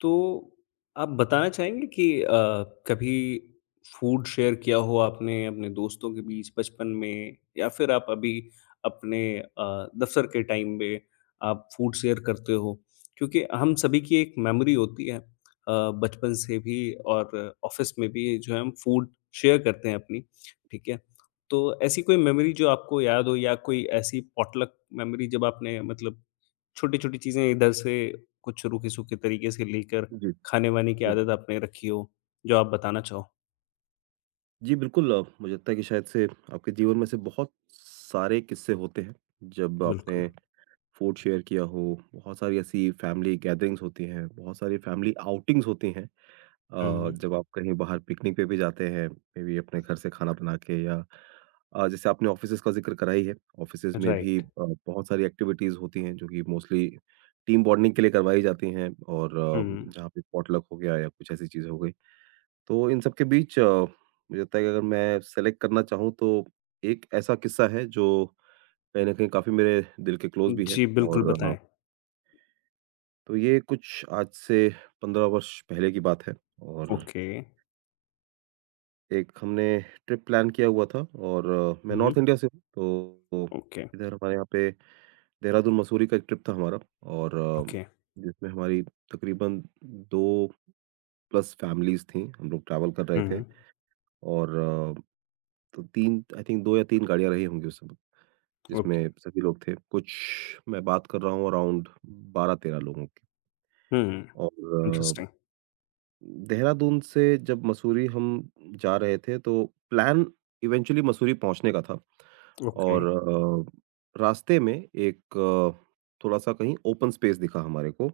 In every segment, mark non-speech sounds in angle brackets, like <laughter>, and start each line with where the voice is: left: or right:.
left: तो आप बताना चाहेंगे कि कभी फूड शेयर किया हो आपने अपने दोस्तों के बीच बचपन में या फिर आप अभी अपने दफ़्तर के टाइम में आप फूड शेयर करते हो? क्योंकि हम सभी की एक मेमोरी होती है बचपन से भी और ऑफ़िस में भी जो है हम फूड शेयर करते हैं अपनी, ठीक है? तो ऐसी कोई मेमोरी जो आपको याद हो या कोई ऐसी पॉटलक मेमोरी जब आपने मतलब छोटी-छोटी चीज़ें इधर से कुछ रूखे-सूखे तरीके से लेकर
right: जी,
left: खाने-वाने की
right: जी।
left: आदत आपने रखी हो, जो आप बताना चाहो?
right: जी, बिल्कुल मुझे लगता है कि शायद से आपके जीवन में से बहुत सारे किस्से होते हैं, जब
left: बिल्कुल,
right: आपने फूड शेयर किया हो, बहुत सारी ऐसी फैमिली गैदरिंग्स होती हैं, बहुत सारी फैमिली आउटिंग्स होती हैं। जब आप कहीं बाहर पिकनिक पे भी जाते हैं, मे बी अपने घर से खाना बना के या जैसे आपने ऑफ़िसेज़ का ज़िक्र करा ही है, ऑफ़िसेज़ में भी
left: राइट।
right: बहुत सारी एक्टिविटीज़ होती हैं, जो कि मोस्टली टीम बॉन्डिंग के लिए करवाई जाती हैं और
left: हुँ।
right: जहाँ पे पॉटलक हो गया या कुछ ऐसी चीज़ें हो गई। तो इन सब के बीच मुझे लगता है कि अगर मैं सेलेक्ट करना चाहूँ तो एक ऐसा किस्सा है जो कहीं न कहीं काफ़ी मेरे दिल के क्लोज़ भी है
left: जी, बिल्कुल
right: और
left: बताएँ।
right: तो ये कुछ आज से 15 वर्ष पहले की बात है और
left: ओके।
right: एक हमने ट्रिप प्लान किया हुआ था और मैं
left: हुँ,
right: नॉर्थ इंडिया से हूँ तो
left: ओके,
right: इधर हमारे यहाँ पे देहरादून, मसूरी का एक ट्रिप था हमारा और
left: ओके।
right: जिसमें हमारी तकरीबन 2 प्लस फैमिलीज़ थीं। हम लोग ट्रैवल कर रहे थे
left: हुँ,
right: और अ तो 3 आई थिंक 2 या 3 गाड़ियाँ रही होंगी उस समय,
left: ओके।
right: जिसमें सभी लोग थे। कुछ मैं बात कर रहा हूँ अराउंड 12-13 लोगों की
left: हुँ,
right: और
left: इंटरेस्टिंग।
right: देहरादून से जब मसूरी हम जा रहे थे तो प्लान इवेंचुअली मसूरी पहुँचने का था
left: ओके।
right: और रास्ते में एक थोड़ा-सा कहीं ओपन स्पेस दिखा हमारे को।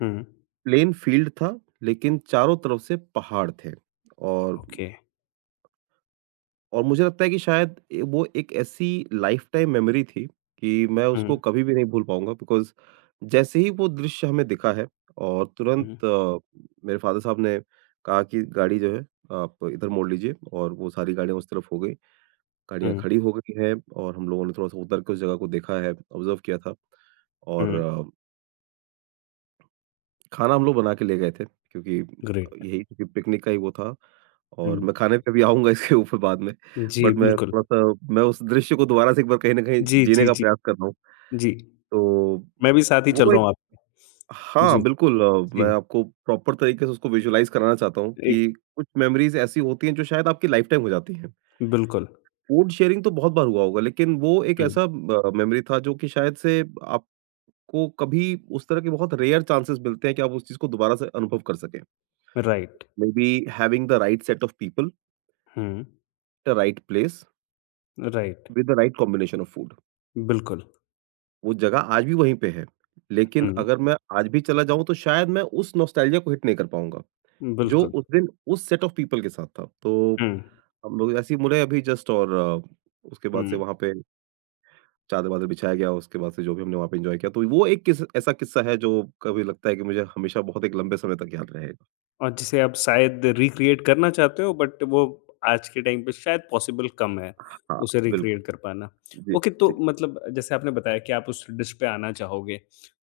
left: हुँ,
right: प्लेन फील्ड था लेकिन चारों तरफ से पहाड़ थे और
left: ओके।
right: और मुझे लगता है कि शायद ए वो एक ऐसी लाइफ़टाइम मेमोरी थी कि मैं
left: हुँ,
right: उसको कभी भी नहीं भूल पाऊँगा बिकॉज़ जैसे ही वो दृश्य हमें दिखा है और
left: हुँ,
right: तुरंत मेरे फ़ादर साहब ने कहा कि गाड़ी जो है आप इधर मोड़ लीजिए और वो सारी गाड़ियाँ उस तरफ हो गई। गाड़ियाँ
left: हुँ,
right: खड़ी हो गई हैं और हम लोगों ने थोड़ा-सा उतर के उस जगह को देखा है, ऑब्ज़र्व किया था और
left: हुँ,
right: खाना हम लोग बना के ले गए थे क्योंकि
left: ग्रेट।
right: यही क्योंकि पिकनिक का ही वो था और
left: हुँ,
right: मैं खाने पे भी आऊँगा इसके ऊपर बाद में।
left: जी,
right: बट मैं
left: बिल्कुल।
right: थोड़ा-सा मैं उस दृश्य को दोबारा से एक बार कहीं न कहीं
left: जी,
right: जीने
left: जी,
right: का
left: जी,
right: प्रयास कर रहा हूँ।
left: जी।
right: तो
left: मैं भी साथ ही चल
right: वो
left: रहा
right: एक
left: हूँ आपके। जी,
right: हाँ, बिल्कुल मैं
left: जी,
right: आपको प्रॉपर तरीके से उसको विज़ुअलाइज़ कराना चाहता हूँ
left: एक
right: कि कुछ मेमोरीज़ ऐसी होती हैं जो शायद आपकी लाइफ़टाइम हो जाती हैं।
left: बिल्कुल।
right: फ़ूड शेयरिंग तो बहुत बार हुआ होगा लेकिन वो एक
left: हुँ,
right: ऐसा मेमोरी था जो कि शायद से आपको कभी उस तरह के बहुत रेयर चांसेस मिलते हैं कि आप उस चीज़ को दोबारा से अनुभव कर सकें।
left: Right.
right: Maybe having the right set of people,
left: हुँ,
right: the right place
left: right.
right: with the right combination of food.
left: बिल्कुल।
right: वो जगह आज भी वहीं पे है, लेकिन
left: हुँ,
right: अगर मैं आज भी चला जाऊँ तो शायद मैं उस नॉस्टैल्जिया को हिट नहीं कर पाऊँगा, जो
left: बिल्कुल।
right: उस दिन उस सेट ऑफ पीपल के साथ था। तो
left: हुँ,
right: हम लोग ऐसे ही मुड़े अभी जस्ट और उसके बाद से
left: हुँ।
right: वहाँ पे चादर-वादर बिछाया गया, उसके बाद से जो भी हमने वहाँ पे एन्जॉय किया, तो वो एक किस ऐसा किस्सा है जो कभी लगता है कि मुझे हमेशा बहुत एक लंबे समय तक याद रहेगा।
left: और जिसे आप शायद रिक्रिएट करना चाहते हो बट वो आज के टाइम पे शायद पॉसिबल कम है,
right: हाँ,
left: उसे
right: बिल्कुल।
left: रिक्रिएट कर पाना।
right: जी,
left: ओके तो
right: जी,
left: मतलब जैसे आपने बताया कि आप उस डिश पे आना चाहोगे,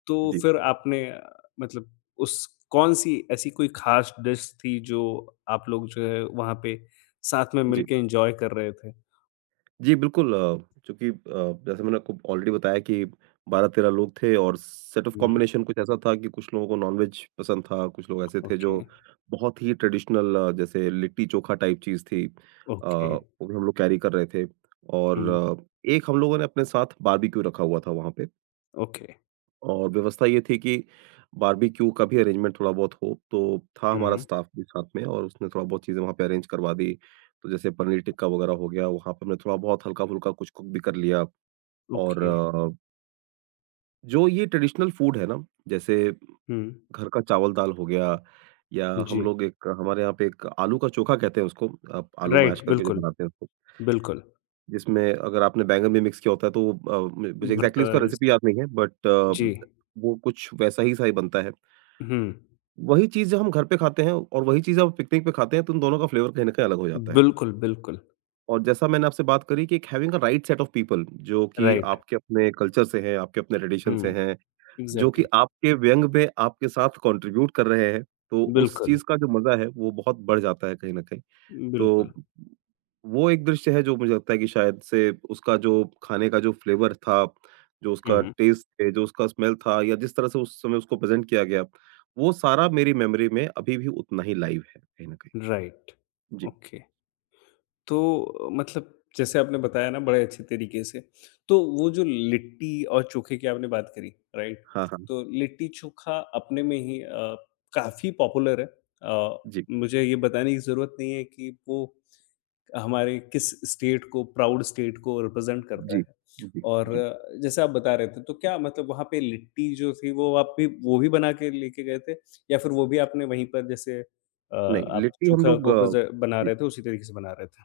left: तो
right: जी,
left: फिर आपने मतलब उस कौन-सी ऐसी कोई ख़ास डिश थी जो आप लोग जो है वहाँ पे साथ में
right: जी।
left: मिलके एन्जॉय कर रहे थे?
right: जी, बिल्कुल चूँकि जैसे मैंने आपको ऑलरेडी बताया कि 12-13 लोग थे और सेट ऑफ
left: हुँ,
right: कॉम्बिनेशन कुछ ऐसा था कि कुछ लोगों को नॉन-वेज पसंद था, कुछ लोग ऐसे थे
left: ओके,
right: जो बहुत ही ट्रेडिशनल जैसे लिट्टी-चोखा टाइप चीज़ थी
left: ओके,
right: वो भी हम लोग कैरी कर रहे थे और
left: हुँ,
right: एक हम लोगों ने अपने साथ बारबेक्यू रखा हुआ था वहाँ पे।
left: ओके,
right: और व्यवस्था ये थी कि बारबेक्यू का भी अरेंजमेंट थोड़ा बहुत हो, तो था हमारा
left: हुँ,
right: स्टाफ भी साथ में और उसने थोड़ा बहुत चीज़ें वहाँ पे अरेंज करवा दी। तो जैसे पनीर टिक्का वगैरह हो गया, वहाँ पे हमने थोड़ा बहुत हल्का-फुल्का कुछ कुक भी कर लिया और
left: ओके,
right: जो ये ट्रेडिशनल फूड है ना, जैसे
left: हुँ,
right: घर का चावल-दाल हो गया या हम
left: जी।
right: लोग एक हमारे यहाँ पे एक आलू का चोखा कहते हैं उसको, आप आलू मैश
left: राइट,
right: करके जो
left: बिल्कुल,
right: बनाते हैं उसको,
left: बिल्कुल।
right: जिसमें अगर आपने बैंगन भी मिक्स किया होता है तो अ, म मुझे एग्ज़ैक्टली
left: भरता
right: उसका रेसिपी याद नहीं है बट
left: जी,
right: वो कुछ वैसा ही सा ही बनता है।
left: हुँ।
right: वही चीज़ जो हम घर पे खाते हैं और वही चीज़ आप पिकनिक पे खाते हैं, तो उन दोनों का फ्लेवर कहीं न कहीं अलग हो जाता है।
left: बिल्कुल, बिल्कुल,
right: और जैसा मैंने आपसे बात करी कि एक having a right set of people जो कि
left: राइट।
right: आपके अपने कल्चर से हैं, आपके अपने ट्रेडिशन से
left: हुँ,
right: हैं, जो कि
left: एग्ज़ैक्टली,
right: आपके व्यंग में आपके साथ कॉन्ट्रिब्यूट कर रहे हैं, तो उस
left: बिल्कुल,
right: चीज़ का जो मज़ा है, वो बहुत बढ़ जाता है कहीं न कहीं। तो
left: बिल्कुल,
right: वो एक दृश्य है जो मुझे लगता है कि शायद से उसका जो खाने का जो फ्लेवर था, जो उसका
left: हुँ,
right: टेस्ट है, जो उसका स्मेल था या जिस तरह से उस समय उसको प्रेज़ेंट किया गया, वो सारा मेरी मेमोरी में अभी भी उतना ही लाइव है कहीं न कहीं।
left: राइट,
right: जी।
left: ओके। तो मतलब जैसे आपने बताया ना बड़े अच्छे तरीके से, तो वो जो लिट्टी और चोखे की आपने बात करी, राइट?
right: हाँ, हाँ।
left: तो लिट्टी-चोखा अपने में ही काफ़ी पॉपुलर है। अ,
right: जी,
left: मुझे ये बताने की ज़रूरत नहीं है कि वो हमारे किस स्टेट को प्राउड स्टेट को रिप्रेजेंट करता
right: जी,
left: है।
right: जी,
left: और
right: जी।
left: जैसे आप बता रहे थे तो क्या मतलब वहाँ पे लिट्टी जो थी वो आप भी वो भी बना के लेके गए थे? या फिर वो भी आपने वहीं पर जैसे
right: नहीं,
left: आप
right: लिट्टी हम
left: चोखा
right: लोग
left: को प्रिज़ बना
right: जी,
left: रहे थे उसी तरीके से बना रहे थे?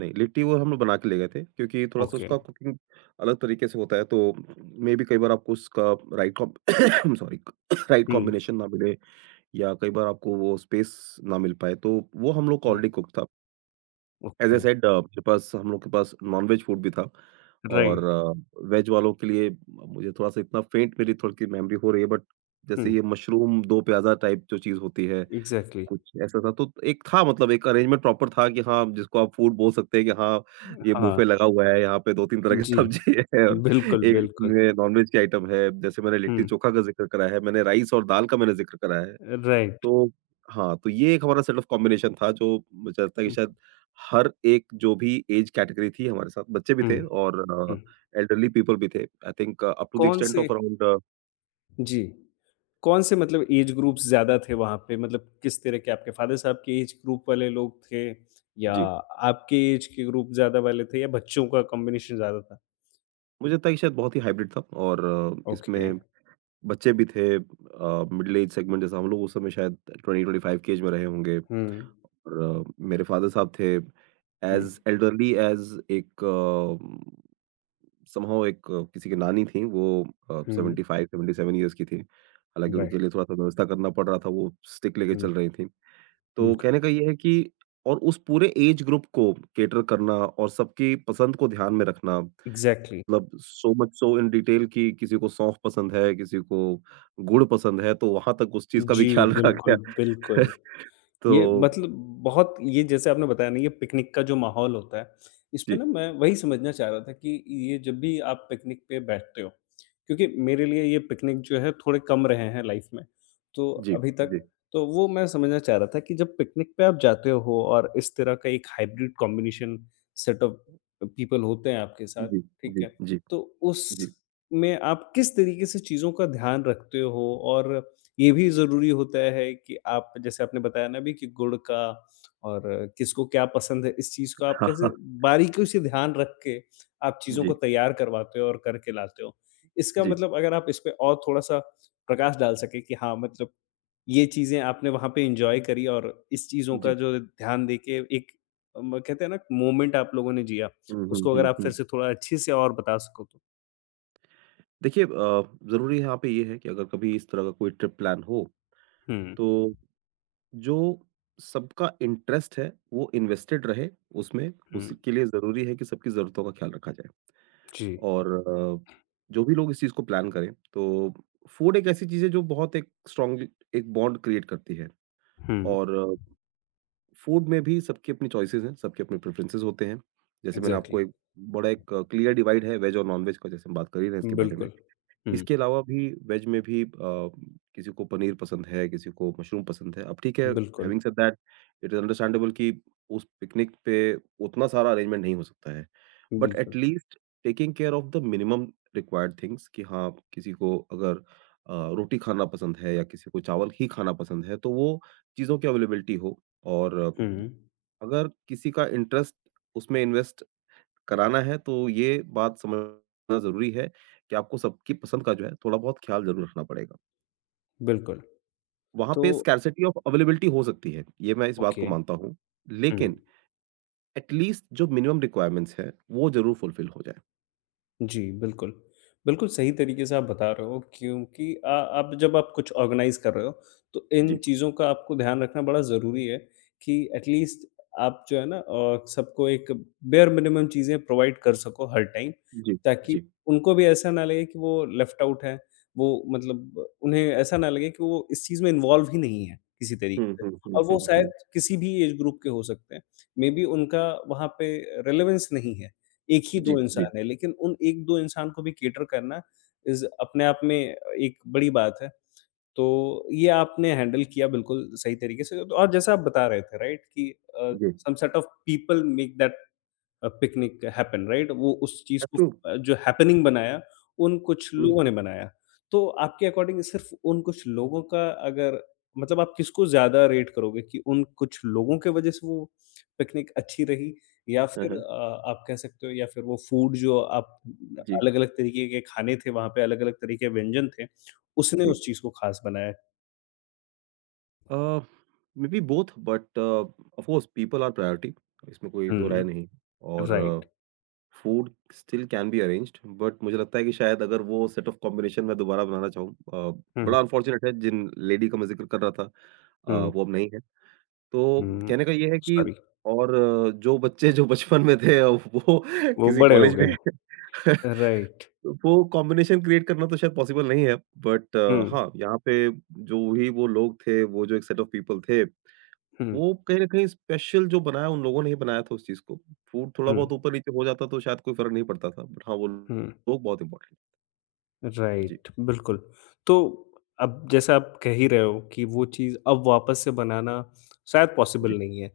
right: नहीं लिट्टी वो हम लोग बना के ले गए थे क्योंकि थोड़ा-सा
left: ओके।
right: उसका कुकिंग अलग तरीके से होता है तो मेबी कई बार आपको उसका राइट कॉम <coughs> सॉरी राइट
left: हुँ, जी,
right: कॉम्बिनेशन ना मिले। या कई बार आपको वो स्पेस ना मिल पाए, तो वो हम लोग का
left: हुँ,
right: ऑलरेडी कुक था। एज़ आई
left: ओके,
right: सेड मेरे पास हम लोग के पास नॉन-वेज फूड भी था और
left: राइट,
right: वेज वालों के लिए मुझे थोड़ा-सा इतना फेंट मेरी थोड़ी-सी मेमोरी हो रही है बट जैसे
left: हुँ,
right: ये मशरूम, दो प्याज़ा टाइप जो चीज़ होती है,
left: एग्ज़ैक्टली
right: कुछ ऐसा था। तो एक था मतलब एक अरेंजमेंट प्रॉपर था कि हाँ, जिसको आप फूड बोल सकते हैं कि हाँ, ये
left: हाँ,
right: बुफे लगा हुआ है, यहाँ पे 2-3 तरह की
left: जी,
right: सब्ज़ी <laughs> है और
left: बिल्कुल,
right: एक
left: बिल्कुल,
right: इसमें नॉन-वेज की आइटम है। जैसे मैंने
left: हुँ,
right: लिट्टी-चोखा का ज़िक्र करा है, मैंने राइस और दाल का मैंने ज़िक्र करा है।
left: राइट,
right: तो हाँ, तो ये एक हमारा सेट ऑफ कॉम्बिनेशन था जो मुझे लगता है कि
left: हुँ,
right: शायद हर एक जो भी एज कैटेगरी थी हमारे साथ, बच्चे भी
left: हुँ,
right: थे और
left: हुँ,
right: एल्डरली पीपल भी थे। I think up to the
left: कौन
right: एक्सटेंट
left: से
right: ऑफ अराउंड
left: जी। कौन से मतलब एज ग्रुप्स ज़्यादा थे वहाँ पे? मतलब किस तरह के आपके फ़ादर साहब के एज ग्रुप वाले लोग थे या
right: जी,
left: आपके एज के ग्रुप ज़्यादा वाले थे या बच्चों का कॉम्बिनेशन ज़्यादा था?
right: मुझे लगता है कि शायद बहुत ही हाइब्रिड था और
left: ओके।
right: इसमें बच्चे भी थे मिडल एज सेगमेंट जैसा हम लोग उस समय शायद 20-25 की एज में रहे होंगे
left: हुँ।
right: और मेरे फादर साहब थे
left: हुँ,
right: एज़ एल्डरली एज़ एक अ समहाउ एक किसी की नानी थी वो
left: हुँ।
right: 75 77 ईयर्स की थी। हालाँकि उनके
left: राइट।
right: लिए थोड़ा-सा व्यवस्था करना पड़ रहा था, वो स्टिक लेके
left: हुँ,
right: चल रही थीं। तो
left: बिल्कुल।
right: कहने का ये है कि और उस पूरे एज ग्रुप को कैटर करना और सबकी पसंद को ध्यान में रखना,
left: एग्ज़ैक्टली।
right: मतलब so much so in detail कि किसी को सौंफ पसंद है, किसी को गुड़ पसंद है, तो वहाँ तक उस चीज़ का भी
left: जी,
right: ख्याल रखा
left: बिल्कुल,
right: गया।
left: बिल्कुल।
right: <laughs>
left: ये
right: तो
left: मतलब बहुत ये जैसे आपने बताया ना ये पिकनिक का जो माहौल होता है, इसमें
right: जी,
left: ना मैं वही समझना चाह रहा था कि ये जब भी आप पिकनिक पे बैठते हो, क्योंकि मेरे लिए ये पिकनिक जो है थोड़े कम रहे हैं लाइफ़ में, तो
right: जी,
left: अभी तक,
right: जी,
left: तो वो मैं समझना चाह रहा था कि जब पिकनिक पे आप जाते हो और इस तरह का एक hybrid combination set of people होते हैं आपके साथ,
right: जी,
left: ठीक
right: जी,
left: है?
right: जी,
left: तो
right: जी।
left: उसमें आप किस तरीके से चीज़ों का ध्यान रखते हो और ये भी ज़रूरी होता है कि आप जैसे आपने बताया ना अभी कि गुड़ का और किसको क्या पसंद है, इस चीज़ को आप
right: हाँ,
left: कैसे
right: हाँ।
left: बारीकियों से ध्यान रख के आप चीज़ों
right: जी,
left: को तैयार करवाते हो और करके लाते हो। इसका
right: जी,
left: मतलब अगर आप इसपे और थोड़ा-सा प्रकाश डाल सकें कि हाँ, मतलब ये चीज़ें आपने वहाँ पे एन्जॉय करी और इस चीज़ों का
right: जी।
left: जो ध्यान देके एक म कहते हैं ना मोमेंट आप लोगों ने जिया,
right: हुँ, हुँ,
left: उसको अगर
right: हुँ,
left: आप
right: हुँ।
left: फिर से थोड़ा अच्छे से और बता सको तो।
right: देखिए ज़रूरी यहाँ पे ये है कि अगर कभी इस तरह का कोई ट्रिप प्लान हो,
left: हुँ,
right: तो जो सबका इंटरेस्ट है, वो इन्वेस्टेड रहे उसमें,
left: हुँ।
right: उसके लिए ज़रूरी है कि सबकी ज़रूरतों का ख्याल रखा जाए।
left: जी।
right: और जो भी लोग इस चीज़ को प्लान करें, तो फूड एक ऐसी चीज़ है जो बहुत एक स्ट्रॉन्ग एक बॉन्ड क्रिएट करती है
left: हुँ।
right: और फूड में भी सबकी अपनी चॉइसेस हैं, सबके अपने प्रेफ़रेंसेस होते हैं। जैसे मैंने आपको
left: एग्ज़ैक्टली।
right: एक बड़ा एक क्लियर डिवाइड है वेज और नॉन-वेज का जैसे हम बात कर ही रहे हैं इसके बारे में।
left: बिल्कुल। हुँ।
right: इसके अलावा भी वेज में भी किसी को पनीर पसंद है, किसी को मशरूम पसंद है। अब ठीक है
left: बिल्कुल,
right: having said that it is understandable कि उस पिकनिक पे उतना सारा अरेंजमेंट नहीं हो सकता है। बट एट
left: बिल्कुल।
right: Least taking care of the minimum required things कि हाँ, किसी को अगर रोटी खाना पसंद है या किसी को चावल ही खाना पसंद है, तो वो चीज़ों की अवेलेबिलिटी हो और
left: हुँ,
right: अगर किसी का इंटरेस्ट उसमें इन्वेस्ट कराना है तो ये बात समझना ज़रूरी है कि आपको सबकी पसंद का जो है थोड़ा बहुत ख़्याल ज़रूर रखना पड़ेगा।
left: बिल्कुल।
right: वहाँ
left: तो
right: पे स्कैरसिटी ऑफ अवेलेबिलिटी हो सकती है, ये मैं इस बात को
left: ओके,
right: मानता हूँ।
left: हुँ।
right: लेकिन एट लीस्ट जो मिनिमम रिक्वायरमेंट्स हैं, वो ज़रूर फुलफ़िल हो जाएँ।
left: जी, बिल्कुल। बिल्कुल सही तरीके से आप बता रहे हो क्योंकि आप जब आप कुछ ऑर्गनाइज़ कर रहे हो, तो इन
right: जी,
left: चीज़ों का आपको ध्यान रखना बड़ा ज़रूरी है कि एटलीस्ट आप जो है ना सबको एक बेयर मिनिमम चीज़ें प्रोवाइड कर सको हर टाइम,
right: जी,
left: ताकि
right: जी।
left: उनको भी ऐसा ना लगे कि वो लेफ्ट आउट हैं, वो मतलब उन्हें ऐसा ना लगे कि वो इस चीज़ में इन्वॉल्व ही नहीं है किसी
right: हुँ,
left: तरीके से
right: हुँ, हुँ,
left: और
right: हुँ,
left: वो शायद
right: हुँ।
left: किसी भी एज ग्रुप के हो सकते हैं। मेबी उनका वहाँ पे रेलेवेंस नहीं है। एक ही
right: जी,
left: 2
right: जी,
left: इंसान है, लेकिन उन 1-2 इंसान को भी कैटर करना इज़ अपने आप में एक बड़ी बात है। तो ये आपने हैंडल किया बिल्कुल सही तरीके से तो और जैसा आप बता रहे थे राइट कि अ,
right: जी।
left: Some set of people make that picnic happen right? वो उस चीज़
right: दैट्स
left: को
right: ट्रू।
left: जो हैपनिंग बनाया, उन कुछ लोगों
right: हुँ।
left: ने बनाया। तो आपके अकॉर्डिंग सिर्फ़ उन कुछ लोगों का अगर मतलब आप किसको ज़्यादा रेट करोगे कि उन कुछ लोगों के वजह से वो पिकनिक अच्छी रही या
right: हाँ,
left: फिर
right: हाँ।
left: आप कह सकते हो या फिर वो फूड जो आप
right: जी,
left: अलग-अलग तरीके के खाने थे वहाँ पे, अलग-अलग तरह के व्यंजन थे, उसने
right: जी।
left: उस चीज़ को ख़ास बनाया?
right: अ, maybe both but of course people are priority इसमें कोई 2 राय
left: हुँ,
right: नहीं और
left: right.
right: Food still can be arranged but मुझे लगता है कि शायद अगर वो सेट ऑफ कॉम्बिनेशन मैं दोबारा बनाना चाहूँ
left: हुँ,
right: बड़ा अनफॉर्चुनेट है जिन लेडी का मैं ज़िक्र कर रहा था
left: हुँ,
right: वो अब नहीं है। तो
left: हुँ।
right: कहने का ये है कि
left: सॉरी,
right: और जो बच्चे जो बचपन में थे वो <laughs>
left: वो
right: किसी
left: बड़े हो
right: कॉलेज
left: गए
right: में
left: हैं।
right: <laughs>
left: राइट।
right: वो कॉम्बिनेशन क्रिएट करना तो शायद पॉसिबल नहीं है बट
left: हुँ,
right: हाँ, यहाँ पे जो ही वो लोग थे, वो जो एक सेट ऑफ पीपल थे
left: हुँ।
right: वो कहीं न कहीं स्पेशल जो बनाया उन लोगों ने ही बनाया था उस चीज़ को। फूड थोड़ा-बहुत
left: 嗯
right: ऊपर-नीचे हो जाता तो शायद कोई फ़र्क नहीं पड़ता था। बट हाँ, वो
left: 嗯。
right: लोग बहुत इम्पोर्टेंट जी,
left: राइट, बिल्कुल। तो अब जैसे आप कह ही रहे हो कि वो चीज़ अब वापस से बनाना शायद पॉसिबल
right: जी,
left: नहीं है।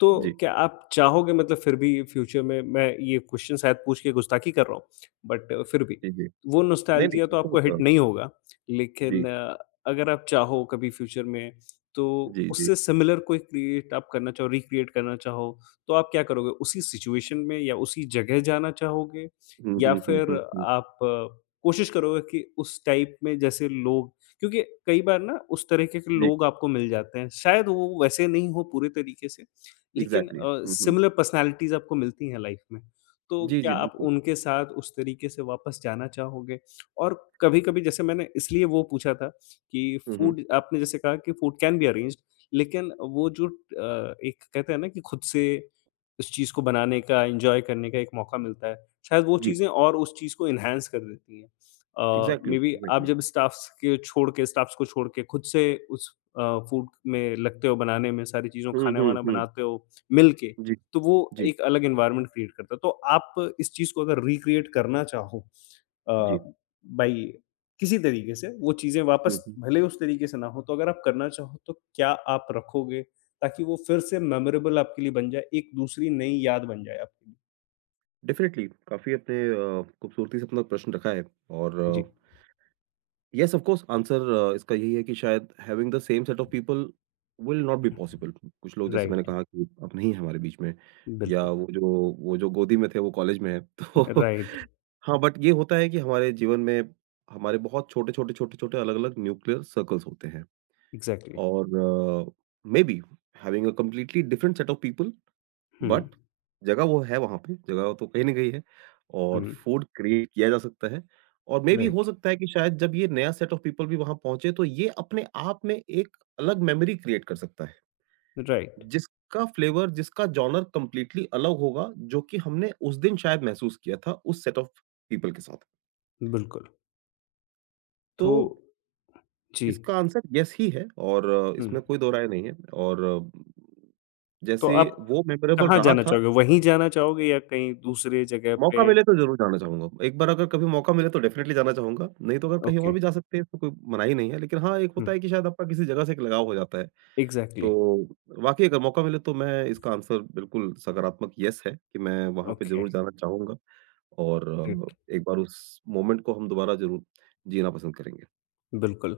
left: तो
right: जी,
left: क्या आप चाहोगे मतलब फिर भी फ्यूचर में मैं ये क्वेश्चन शायद पूछ के गुस्ताखी कर रहा हूँ, बट फिर भी
right: जी, जी।
left: वो
right: नहीं,
left: नॉस्टैल्जिया तो
right: नहीं, <laughs> कोई
left: आपको हिट
right: प्रॉब्लम
left: नहीं होगा, लेकिन
right: जी,
left: अगर आप चाहो कभी फ्यूचर में तो
right: जी, जी।
left: उससे सिमिलर कोई क्रिएट आप करना चाहो, रिक्रिएट करना चाहो, तो आप क्या करोगे? उसी सिचुएशन में या उसी जगह जाना चाहोगे?
right: हुँ,
left: या
right: हुँ, हुँ,
left: फिर
right: हुँ, हुँ।
left: आप कोशिश करोगे कि उस टाइप में जैसे लोग क्योंकि कई बार ना उस तरीके के
right: जी,
left: लोग आपको मिल जाते हैं। शायद वो वैसे नहीं हो पूरे तरीके से, लेकिन
right: इग्ज़ैक्टली। हुँ, हुँ।
left: सिमिलर पर्सनैलिटीज़ आपको मिलती हैं लाइफ़ में। तो
right: जी,
left: क्या
right: जी,
left: आप
right: बिल्कुल।
left: उनके साथ उस तरीके से वापस जाना चाहोगे? और कभी-कभी जैसे मैंने इसलिए वो पूछा था कि
right: हुँ, हुँ।
left: फूड आपने जैसे कहा कि फूड कैन बी अरेंज्ड लेकिन वो जो एक कहते हैं ना कि खुद से उस चीज़ को बनाने का, एन्जॉय करने का एक मौका मिलता है। शायद वो
right: जी,
left: चीज़ें और उस चीज़ को एनहांस कर देती हैं।
right: इग्ज़ैक्टली,
left: मेबी आप
right: इग्ज़ैक्टली।
left: जब स्टाफ्स को छोड़ के खुद से उस फूड में लगते हो बनाने में, सारी चीज़ों
right: हुँ, हुँ,
left: खाना-वाना
right: हुँ।
left: बनाते हो मिल के,
right: जी,
left: तो वो
right: जी,
left: एक अलग एनवायरनमेंट क्रिएट करता है। तो आप इस चीज़ को अगर रिक्रिएट करना चाहो अ,
right: जी।
left: बाई किसी तरीके से वो चीज़ें
right: हुँ,
left: वापस
right: हुँ।
left: भले उस तरीके से ना हो, तो अगर आप करना चाहो तो क्या आप रखोगे ताकि वो फिर से मेमोरेबल आपके लिए बन जाए, एक दूसरी नई याद बन जाए आपके लिए?
right: डेफ़िनेटली काफ़ी अपने खूबसूरती से अपना प्रश्न रखा है और अ,
left: जी,
right: येस ऑफ कोर्स आंसर इसका यही है कि शायद having the same set of people will not be possible कुछ लोग जैसे मैंने
left: राइट,
right: कहा कि अब नहीं है हमारे बीच में या
left: बिल्कुल,
right: वो जो गोदी में थे वो कॉलेज में है <laughs> तो
left: राइट,
right: हाँ बट ये होता है कि हमारे जीवन में हमारे बहुत छोटे छोटे छोटे छोटे अलग अलग न्यूक्लियर सर्कल्स होते हैं
left: एग्ज़ैक्टली,
right: और maybe having a completely different set of people
left: हुँ।
right: बट जगह वो है वहाँ पे, जगह तो कहीं न कहीं है और
left: हुँ,
right: फूड क्रिएट किया जा सकता है और मे बी हो
left: राइट,
right: सकता है कि शायद जब ये नया सेट ऑफ पीपल भी वहाँ पहुँचे तो ये अपने आप में एक अलग मेमोरी क्रिएट कर सकता है,
left: राइट,
right: जिसका फ्लेवर, जिसका जॉनर कंप्लीटली अलग होगा, जो कि हमने उस दिन शायद महसूस किया था उस सेट ऑफ पीपल के साथ।
left: बिल्कुल।
right: तो
left: तो जी,
right: इसका आंसर येस ही है और
left: हुँ,
right: इसमें कोई 2 राय नहीं है और
left: तो
right: जैसे
left: आप
right: वो मेमोरेबल
left: कहाँ
right: रहा
left: जाना
right: था
left: चाहोगे? वहीं जाना चाहोगे या कहीं दूसरे जगह
right: मौका
left: पे?
right: मिले तो ज़रूर जाना चाहूँगा। एक बार अगर कभी मौका मिले तो डेफ़िनेटली जाना चाहूँगा, नहीं तो अगर कहीं और
left: ओके,
right: भी जा सकते हैं इसमें कोई मनाही नहीं है। लेकिन हाँ, एक
left: हुँ,
right: होता है कि शायद आपका किसी जगह से एक लगाव हो जाता है।
left: एग्ज़ैक्टली,
right: तो वाक़ई अगर मौका मिले तो मैं इसका आंसर बिल्कुल सकारात्मक येस है कि मैं वहाँ पे
left: ओके,
right: ज़रूर जाना चाहूँगा और
left: ग्रेट।
right: एक बार उस मोमेंट को हम दोबारा ज़रूर जीना पसंद करेंगे।
left: बिल्कुल।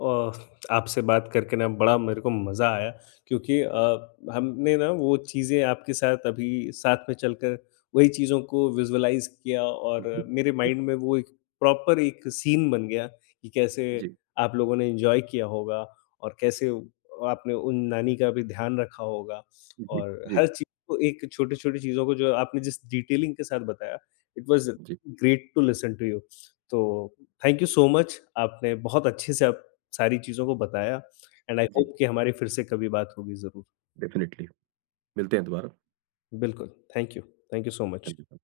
left: अ, आपसे बात करके ना बड़ा मेरे को मज़ा आया क्योंकि हमने ना वो चीज़ें आपके साथ अभी साथ में चलकर वही चीज़ों को विज़ुअलाइज़ किया
right: जी,
left: और मेरे
right: जी,
left: माइंड में वो एक प्रॉपर एक सीन बन गया कि कैसे
right: जी,
left: आप लोगों ने एन्जॉय किया होगा और कैसे आपने उन नानी का भी ध्यान रखा होगा
right: जी,
left: और
right: जी,
left: हर चीज़ को एक छोटी-छोटी चीज़ों को जो आपने जिस डिटेलिंग के साथ बताया, इट वाज़
right: जी,
left: great to listen to you. तो थैंक यू सो मच। आपने बहुत अच्छे से आप सारी चीज़ों को बताया एंड आई
right: जी,
left: होप कि हमारी फिर से कभी बात होगी ज़रूर।
right: डेफ़िनेटली मिलते हैं दोबारा।
left: बिल्कुल, thank you. Thank you so much.
right: धन्य